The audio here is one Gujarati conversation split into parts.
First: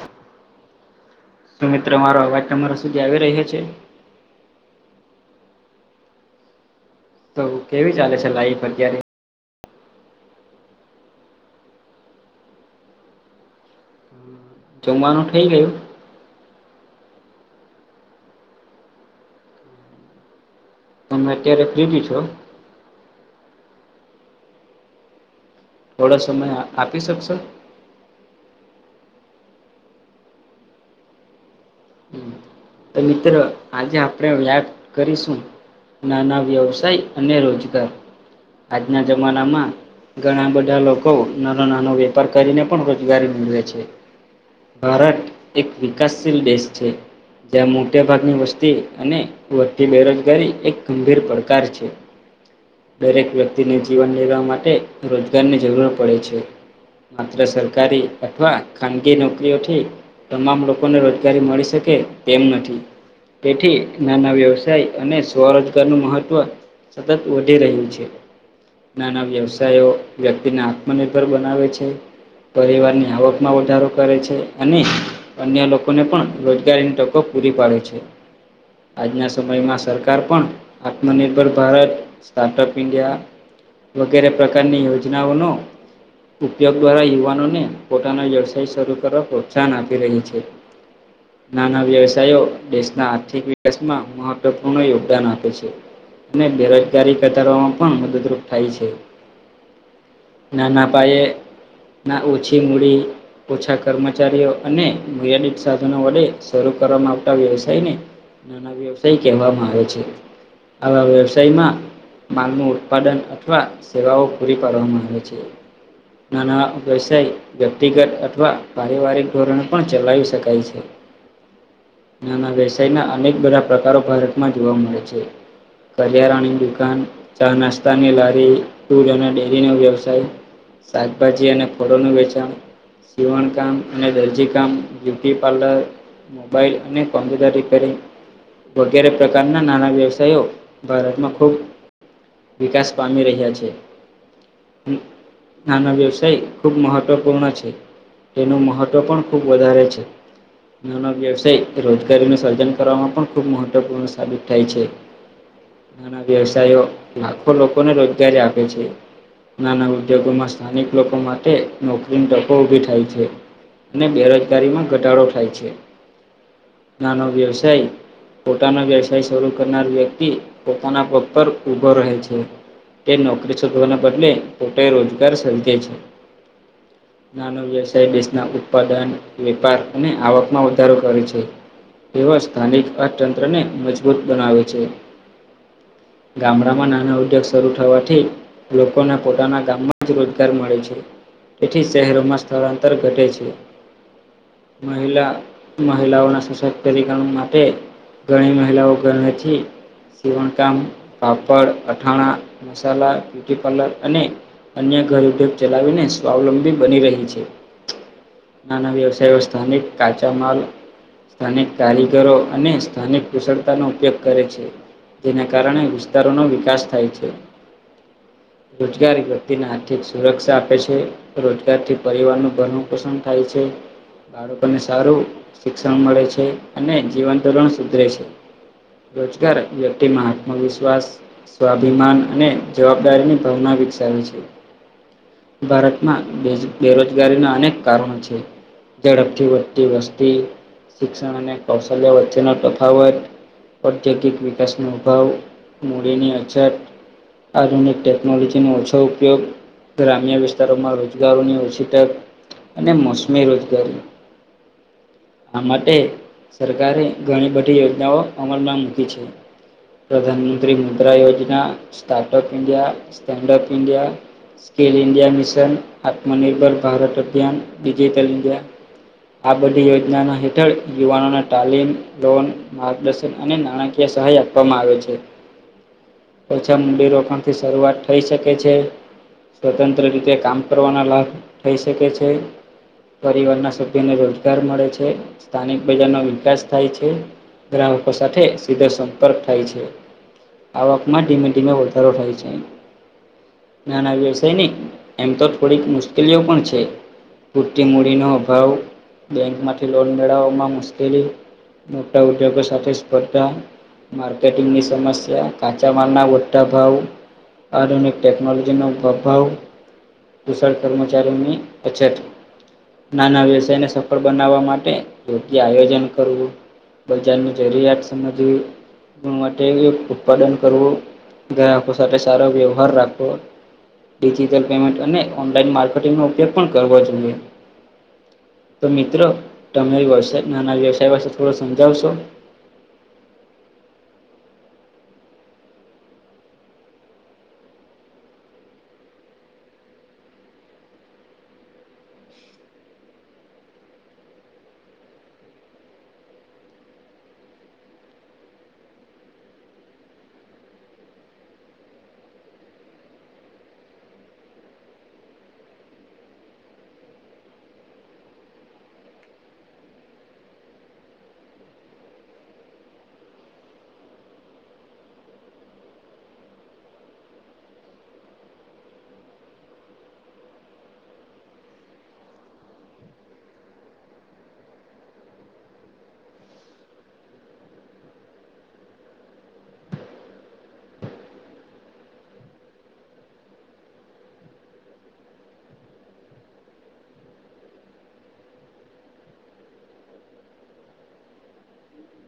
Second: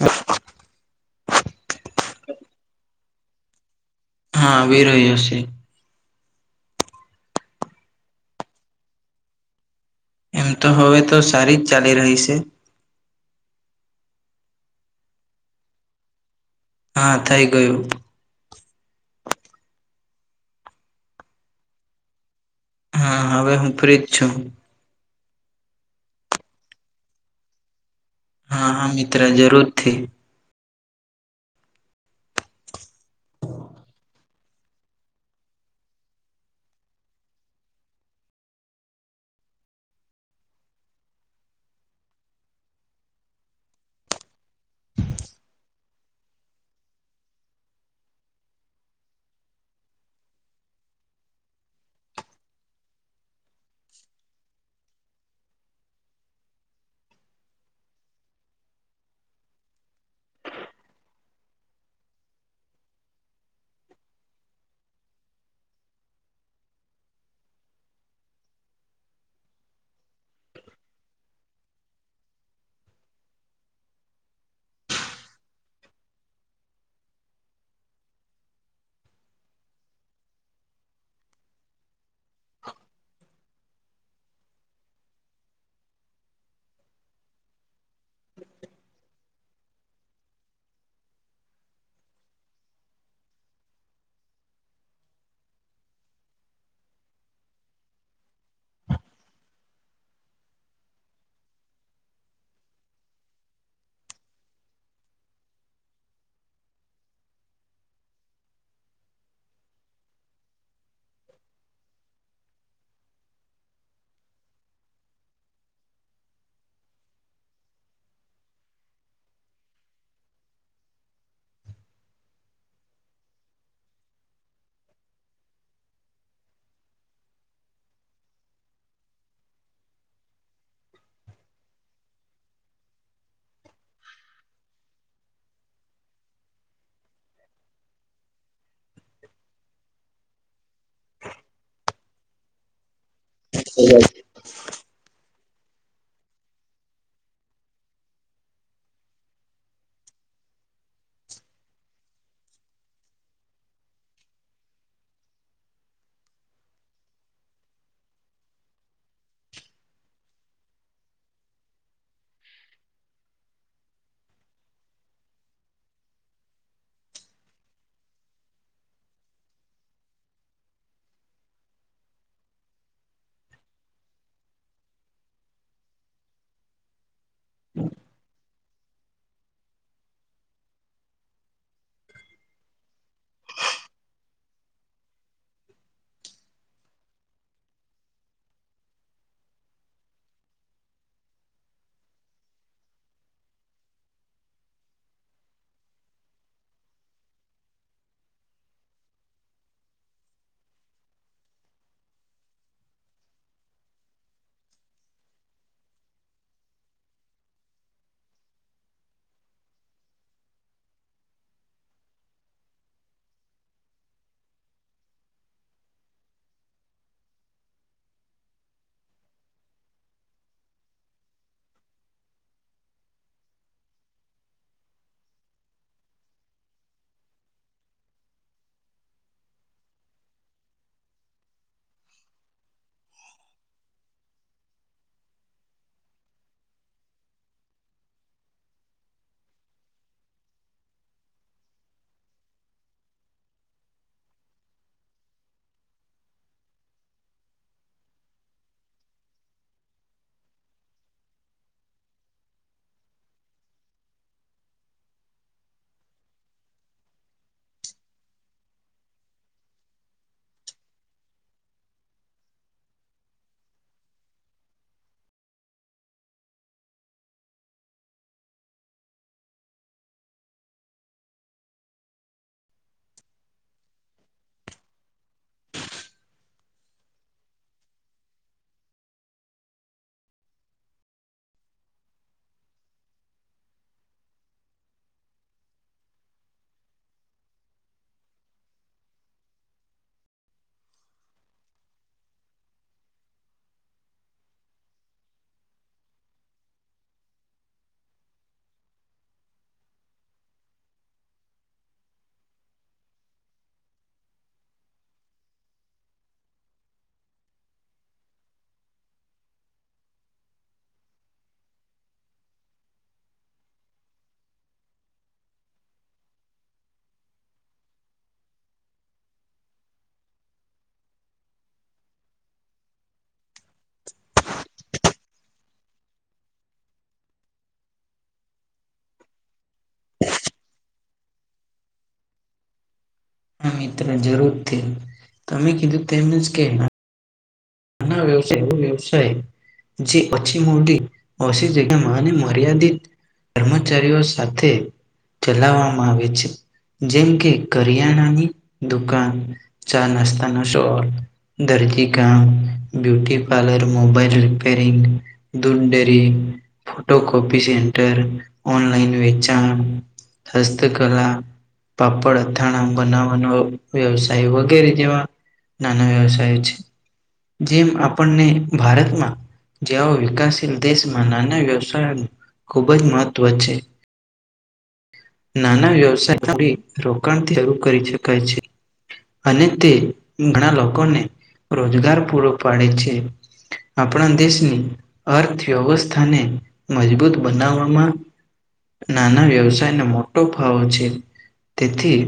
હ તો મિત્ર મારો અવાજ તમારા સુધી આવી રહ્યો છે. હા આવી રહ્યો છે. તો કેવી ચાલે છે લાઈફ અત્યારે એમ તો હવે તો સારી જ ચાલી રહી છે. જમવાનું થઇ ગયું? હા થઈ ગયું. તમે અત્યારે ફ્રી છો? હા હવે હું ફ્રી જ છું. થોડો સમય આપી શકશો. હા હા મિત્ર જરૂરથી તો મિત્રો આજે આપણે યાદ કરીશું નાના વ્યવસાય અને રોજગાર આજના જમાનામાં ઘણા બધા લોકો નાનો નાનો વેપાર કરીને પણ રોજગારી મેળવે છે. ભારત એક વિકાસશીલ દેશ છે. જ્યાં મોટા ભાગની વસ્તી અને વધતી બેરોજગારી એક ગંભીર પડકાર છે. દરેક વ્યક્તિને જીવન જીવવા માટે રોજગારની જરૂર પડે છે. માત્ર સરકારી અથવા ખાનગી નોકરીઓથી તમામ લોકોને રોજગારી મળી. શકે તેમ નથી. તેથી નાના વ્યવસાય અને સ્વરોજગાર નું મહત્વ સતત વધી રહ્યું છે. નાના વ્યવસાયો વ્યક્તિને આત્મનિર્ભર બનાવે છે. પરિવારની આવકમાં વધારો કરે છે અને અન્ય લોકોને પણ રોજ ગારીની તકો પૂરી પાડે છે. આજના સમયમાં સરકાર પણ આત્મનિર્ભર ભારત સ્ટાર્ટઅપ ઇન્ડિયા વગેરે પ્રકારની યોજનાઓનો ઉપયોગ દ્વારા યુવાનોને પોતાનો વ્યવસાય શરૂ કરવા પ્રોત્સાહન આપી રહી છે. નાના વ્યવસાયો દેશના આર્થિક વિકાસમાં મહત્વપૂર્ણ યોગદાન આપે છે. અને બેરોજગારી ઘટાડવવામાં પણ મદદરૂપ થાય છે. ના ના પાયે ના ઓછી મૂડી ઓછા કર્મચારીઓ અને મર્યાદિત સાધનો વડે શરૂ કરવામાં આવતા વ્યવસાયને નાના વ્યવસાય કહેવામાં આવે છે. આવા વ્યવસાયમાં માલનું ઉત્પાદન અથવા સેવાઓ પૂરી પાડવામાં આવે છે. નાના વેવસાય વ્યક્તિગત અથવા પારિવારિક ધોરણે પણ ચલાવી શકાય છે. નાના વ્યસાયના અનેક બધા પ્રકારો ભારતમાં જોવા મળે છે. કરિયાારાની દુકાન ચા નાસ્તાની લારી ટૂલ અને ડેરીનો વ્યવસાય શાકભાજી અને ફળોનું વેચાણ સીવણકામ અને દરજીકામ બ્યુટી પાર્લર મોબાઈલ અને કોમ્પ્યુટર રિપેરિંગ વગેરે પ્રકારના નાના વ્યવસાયો ભારતમાં ખુબ વિકાસ પામી રહ્યા ગયા છે [inaudible] હમ્મ. નાના વ્યવસાય ખૂબ મહત્ત્વપૂર્ણ છે. તેનું મહત્ત્વ પણ ખૂબ વધારે છે. નાનો વ્યવસાય રોજગારીનું સર્જન કરવામાં પણ ખૂબ મહત્ત્વપૂર્ણ સાબિત થાય છે. નાના વ્યવસાયો લાખો લોકોને રોજગારી આપે છે. નાના ઉદ્યોગોમાં સ્થાનિક લોકો માટે નોકરીની તકો ઊભી થાય છે. અને બેરોજગારીમાં ઘટાડો થાય છે. નાનો વેવસાય- પોતાનો વ્યવસાય શરૂ કરનાર વ્યક્તિ પોતાના પગ પર ઉભો રહે છે. તે નોકરી શોધવાના બદલે પોતે રોજગાર સર્જે છે. નાનો વ્યવસાય દેશના ઉત્પાદન વેપાર અને આવકમાં વધારો કરે છે તેવા સ્થાનિક અર્થતંત્રને મજબૂત બનાવે છે ગામડામાં નાના ઉદ્યોગ શરૂ થવાથી લોકોને પોતાના ગામમાં જ રોજગાર મળે છે તેથી શહેરોમાં સ્થળાંતર ઘટેે છે મહિલા મહિલાઓના સશક્તિકરણ માટે ઘણી મહિલાઓ ઘરેથી સીવણકામ પાપડ અથાણા મસાલા બ્યુટી પાર્લર અને અન્ય ઘર ઉદ્યોગ ચલાવીને સ્વાવલંબી બની રહી છે. નાના વ્યવસાય વ્યવસ્થાને કાચા માલ સ્થાનિક કારીગરો અને સ્થાનિક કુશળતાનો ઉપયોગ કરે છે. જેના કારણે વિસ્તારોનો વિકાસ થાય છે. રોજગારી વ્યક્તિને આર્થિક સુરક્ષા આપે છે. રોજગાર થી પરિવાર નું ઘણું પસંદ થાય છે. બાળકોને સારું શિક્ષણ મળે છે અને જીવન ધોરણ સુધરે છે. રોજગાર વ્યક્તિમાં આત્મવિશ્વાસ સ્વાભિમાન અને જવાબદારીની ભાવના વિકસાવી છે. ભારતમાં બેરોજગારીના અનેક કારણો છે. ઝડપથી વધતી વસ્તી શિક્ષણ અને કૌશલ્ય વચ્ચેનો તફાવત ઔદ્યોગિક વિકાસનો અભાવ મૂડીની અછત આધુનિક ટેકનોલોજીનો ઓછો ઉપયોગ ગ્રામ્ય વિસ્તારોમાં રોજગારોની ઓછી તક અને મોસમી રોજગારી આ માટે સરકારે ઘણી બધી યોજનાઓ અમલમાં મૂકી છે પ્રધાનમંત્રી Mudra Yojana startup India standup India skill India mission Atmanirbhar Bharat અભિયાન ડિજિટલ ઇન્ડિયા આ બધી યોજનાના હેઠળ યુવાનોને તાલીમ લોન માર્ગદર્શન અને નાણાકીય સહાય આપવામાં આવેલ છે ઓછા મુંડીરોકાણ થી શરૂઆત થઈ શકે છે સ્વતંત્ર રીતે કામ કરવાના લાભ થઈ શકે છે પરિવારના સભ્યને રોજગાર મળે છે સ્થાનિક બજારનો વિકાસ થાય છે ગ્રાહકો સાથે સીધો સંપર્ક થાય છે આવકમાં ધીમે ધીમે વધારો થાય છે નાના વ્યવસાય નની એમ તો થોડીક મુશ્કેલીઓ પણ છે પૂરતી મૂડીનો અભાવ બેંકમાંથી લોન મેળવવામાં મુશ્કેલી મોટા ઉદ્યોગ સાથે સ્પર્ધા માર્કેટિંગની સમસ્યા કાચા માલના મોટા ભાવ આધુનિક ટટેકનોલોજીનો અભાવ શળ કર્મચારીઓની અછત નાના વ્યવસાયને સફળ બનાવવા માટે યોગ્ય આયોજન કરવું બજારની જરૂરિયાત સમજવી માટે ઉત્પાદન કરવું ગ્રાહકો સાથે સારો વ્યવહાર રાખવો ડિજિટલ પેમેન્ટ અને ઓનલાઈન માર્કેટંગનો ઉપયોગ પણ કરવો જોઈએ તો મિત્રો તમે વ્યવાય નાના વ્યવસાય પાસે થોડો સમજાવશો હ મિત્ર જરૂર થી તમે કીધું તેમને જ કે ના ના ના વ્યવસાય એવ વ્યવસાય જેછી મોડી [unintelligible] માને મર્યાદિત કર્મચારીઓ સાથે ચલાવવામાં આવે છે જેમ કે કરિયાણાની દુકાન ચા નાસ્તાના સોર ધરતી કામ બ્યુટી પાર્લર મોબાઈલ રિપેરિંગ દૂધ dairy photo copy centre online વેચાણ હસ્તકલા પાપડ અથાણા બનાવવાનો વ્યવસાય વગેરે જેવા નાના વ્યવસાય છે જેમ આપણને ભારતમાં જેવો વિકાસશીલ દેશમાં નાના વ્યવસાયનું ખૂબ જ મહત્વ છે નાના વ્યવસાય રોકાણ શરૂુ કરી શકાય છે અને તે ઘણા લોકોને રોજગાર પૂરો પાડે છે આપણા દેશની અર્થવ્યવસ્થાને મજબૂત બનાવવામાં નાના વ્યવસાયને મોટો ભાવો છે તેથી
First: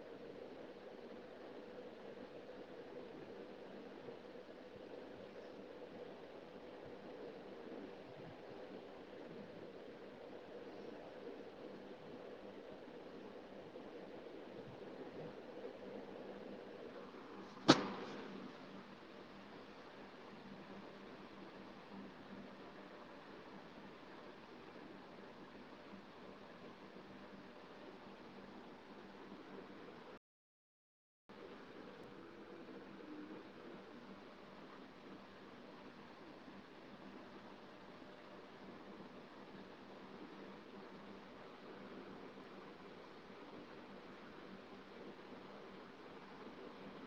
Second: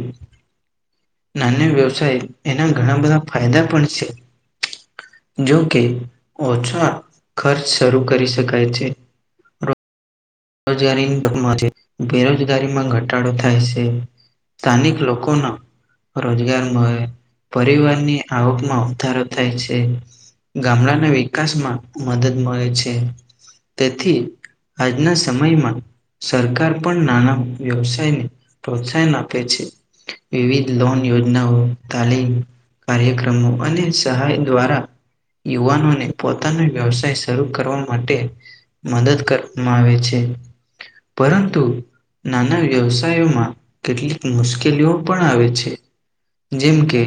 નાના વ્યવસાય એના ઘણા બધા ફાયદા પણ છે જોકે ઓછા ખર્ચ શરૂ કરી શકાય છે. જગારી બેરોજગારીમાં ઘટાડો થાય છે. સ્થાનિક લોકોના- રોજગાર મળે પરિવારની આવકમાં વધારો થાય છે. ગામડાના વિકાસમાં મદદ મળે છે તેથી આજના- સમયમાં સરકાર પણ નાના વ્યવસાયને પ્રોત્સાહન આપે છે. વિવિધ લોન યોજનાઓ તાલીમ- કાર્યક્રમો અને સહાય દ્વારા- યુવાનોને પોતાનો વ્યવસાય શરૂ કરવા માટે મદદ કરવામાં આવે છે. પરંતુ- નાના વ્યવસાયોમાં કેટલીક મુશ્કેલીઓ પણ આવે છે. જેમ કે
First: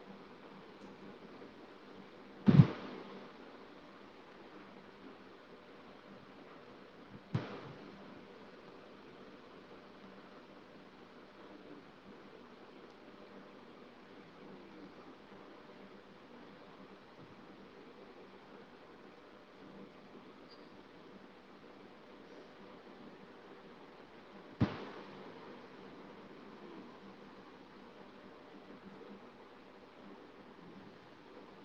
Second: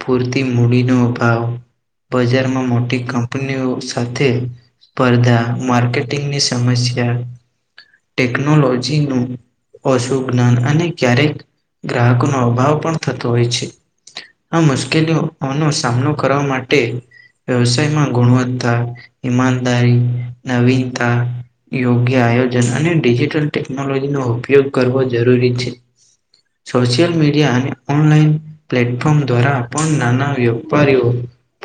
પૂરતી મૂડીનો ભાવ- બજારમાં મોટી કંપનીઓ સાથે- સ્પર્ધા માર્કેટિંગની સમસ્યા- ટેકનોલોજીનું- અશુભ જ્ઞાન અને ક્યારેક ગ્રાહકોનો અભાવ પણ થતો હોય છે. આ મુશ્કેલીઓનોો સામનો કરવા માટે- વ્યવસાયમાં ગુણવત્તા ઈમાનદારી નવીનતા- યોગ્ય આયોજન અને ડિજિટલ ટેકનોલોજીનો ઉપયોગ કરવો જરૂરી છે. સોશિયલ મીડિયા અને ઓનલાઈન- પ્લેટફોર્મ દ્વારા પણ નાના વેપારીઓ-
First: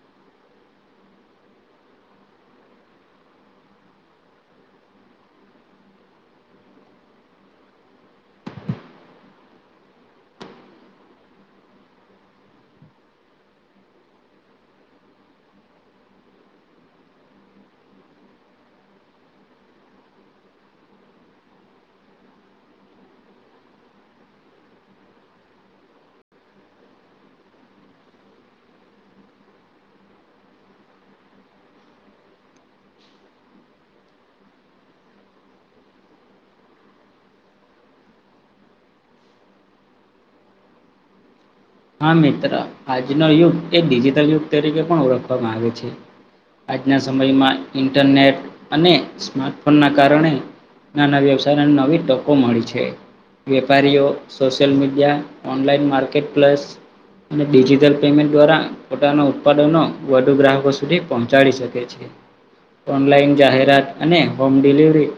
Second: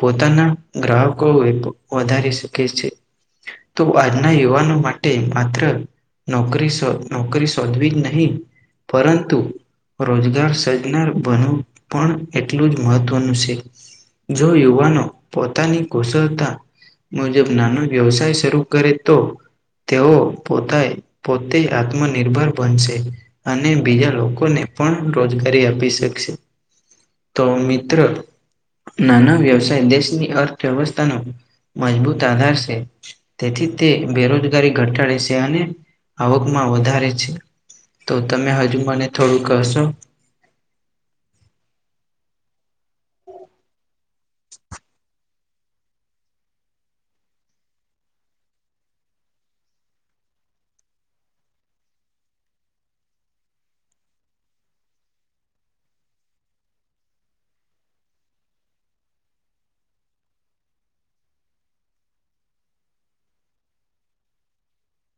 પોતાના ગ્રાહકો વધારી શકે છે. તો આજના યુવાનો માટે માત્ર- નોકરી નોકરી શોધવી જ નહી પરંતુ- રોજગાર સર્જનાર બનવ પણ એટલું જ મહત્વનું છે. જો યુવાનો પોતાની કુશળતા- મુજબ નાનો વ્યવસાય શરૂ કરે તો તેઓ- પોતા પોતે આત્મનિર્ભર બનશે- અને બીજા લોકોને પણ રોજગારી આપી શકશે- તો મિત્ર- નાના વ્યવસાય દેશની અર્થવ્યવસ્થાનો મજબૂત આધાર છે. તેથી તે બેરોજગારી ઘટાડે છે. અને આવકમાં વધારે છે તો તમે હજુ મને થોડું કશો? હા મિત્ર આજનો યુગ એક ડિજિટલ યુગ તરીકે પણ ઓળખવામાં આવે છે. આજના સમયમાં ઇન્ટરનેટ અને સ્માર્ટફોનના કારણે- નાના વ્યવસાયને નવી તકો મળી છે. વેપારીઓ social media online market plus- અને ડિજિટલ પેમેન્ટ દ્વારા પોતાના ઉત્પાદનો વધુ ગ્રાહકો સુધી પહોંચાડી શકે- ઓનલાઈન જાહેરાત અને હોમ ડિલિવરી-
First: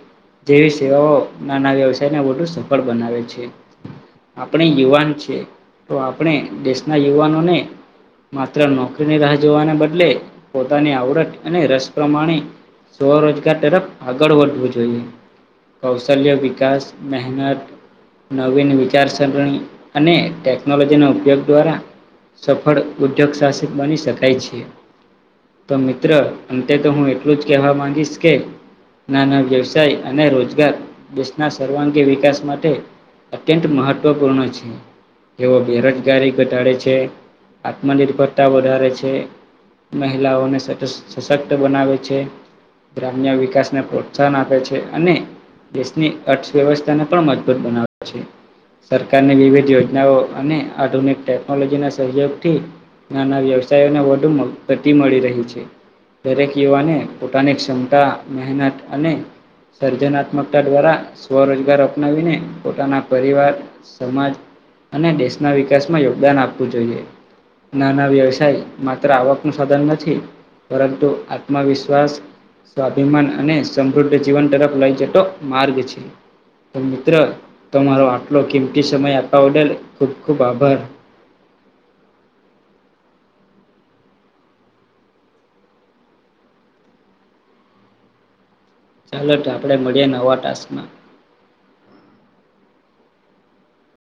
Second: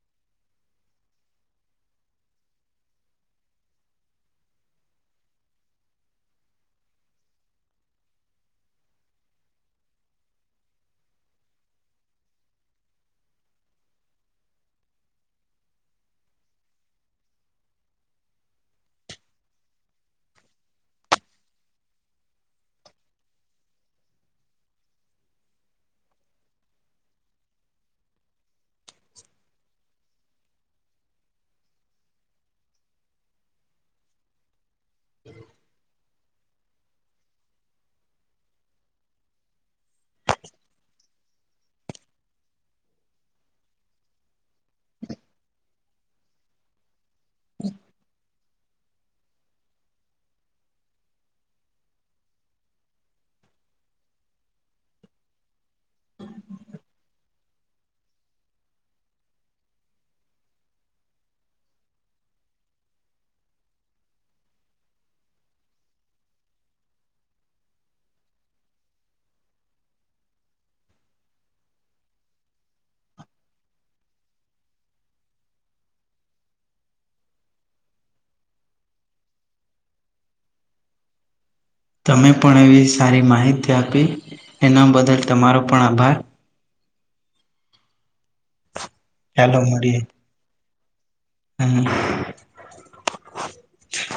જેવી સેવાઓ નાના વ્યવસાયને વધુ સફળ બનાવે છે. આપણે યુવાન છે તો આપણે દેશના યુવાનોને- માત્ર નોકરીની રાહ જોવાને બદલે પોતાની આવડત અને રસ પ્રમાણે- સ્વરોજગાર તરફ આગળ વધવું જોઈએ. કૌશલ્ય વિકાસ મેહેનત- નવીન વિચારસરણી અને ટેકનોલોજી- તેનો ઉપયોગ દ્વારા સફળ ઉદ્યોગ સાસિત બની શકાય છે. તો મિત્ર અંતે તો હું એટલું જ કહેવા માંગીશ કે- નાના વ્યવસાય અને રોજગાર દેશના સર્વાંગી વિકાસ માટે- અત્યંત મહત્ત્વપૂર્ણ છે. તેઓ બેરોજગારી ઘટાડે છે આત્મનિર્ભરતા વધારે છે. મહિલાઓને સટશ સશક્ ત બનાવે છે, ગ્રામ્ય વિકાસને પ્રોત્સાહન આપે છે અને દેશની અર્થવ્યવસ્થાને પણ મજબૂત બનાવે છે. સરકારની વિવિધ યોજનાઓ અને આધુનિક ટેકનોલોજી ના સહયોગ થી નાના વ્યવસાયોને વધુ મ ગતિ મળી રહી છે. દરેક યુવાને પોતાની ક્ષમતા, મેહનત અને સર્જનાત્મકતા દ્વારા સ્વરોજગાર અપનાવીને પોતાના પરિવાર, સમાજ અને દેશના વિકાસમાં યોગદાન આપવું જોઈએ. નાના વ્યવસાય માત્ર આવક નું સાધન નથી. પરંતુ આત્મવિશ્વાસ સ્વાભિમાન અને સમૃદ્ધ જીવન તરફ લઈ જતો માર્ગ છે. તો મિત્ર તમારો આટલો કિંમતી સમય આપવા બદલ ખુબ ખુબ આભાર. તમે પણ એવી સારી માહિતી આપી, એના બદલ તમારો પણ આભાર.. ચાલો તો આપણે મળીએ નવા ટાસ્કમાં. હમ્મ.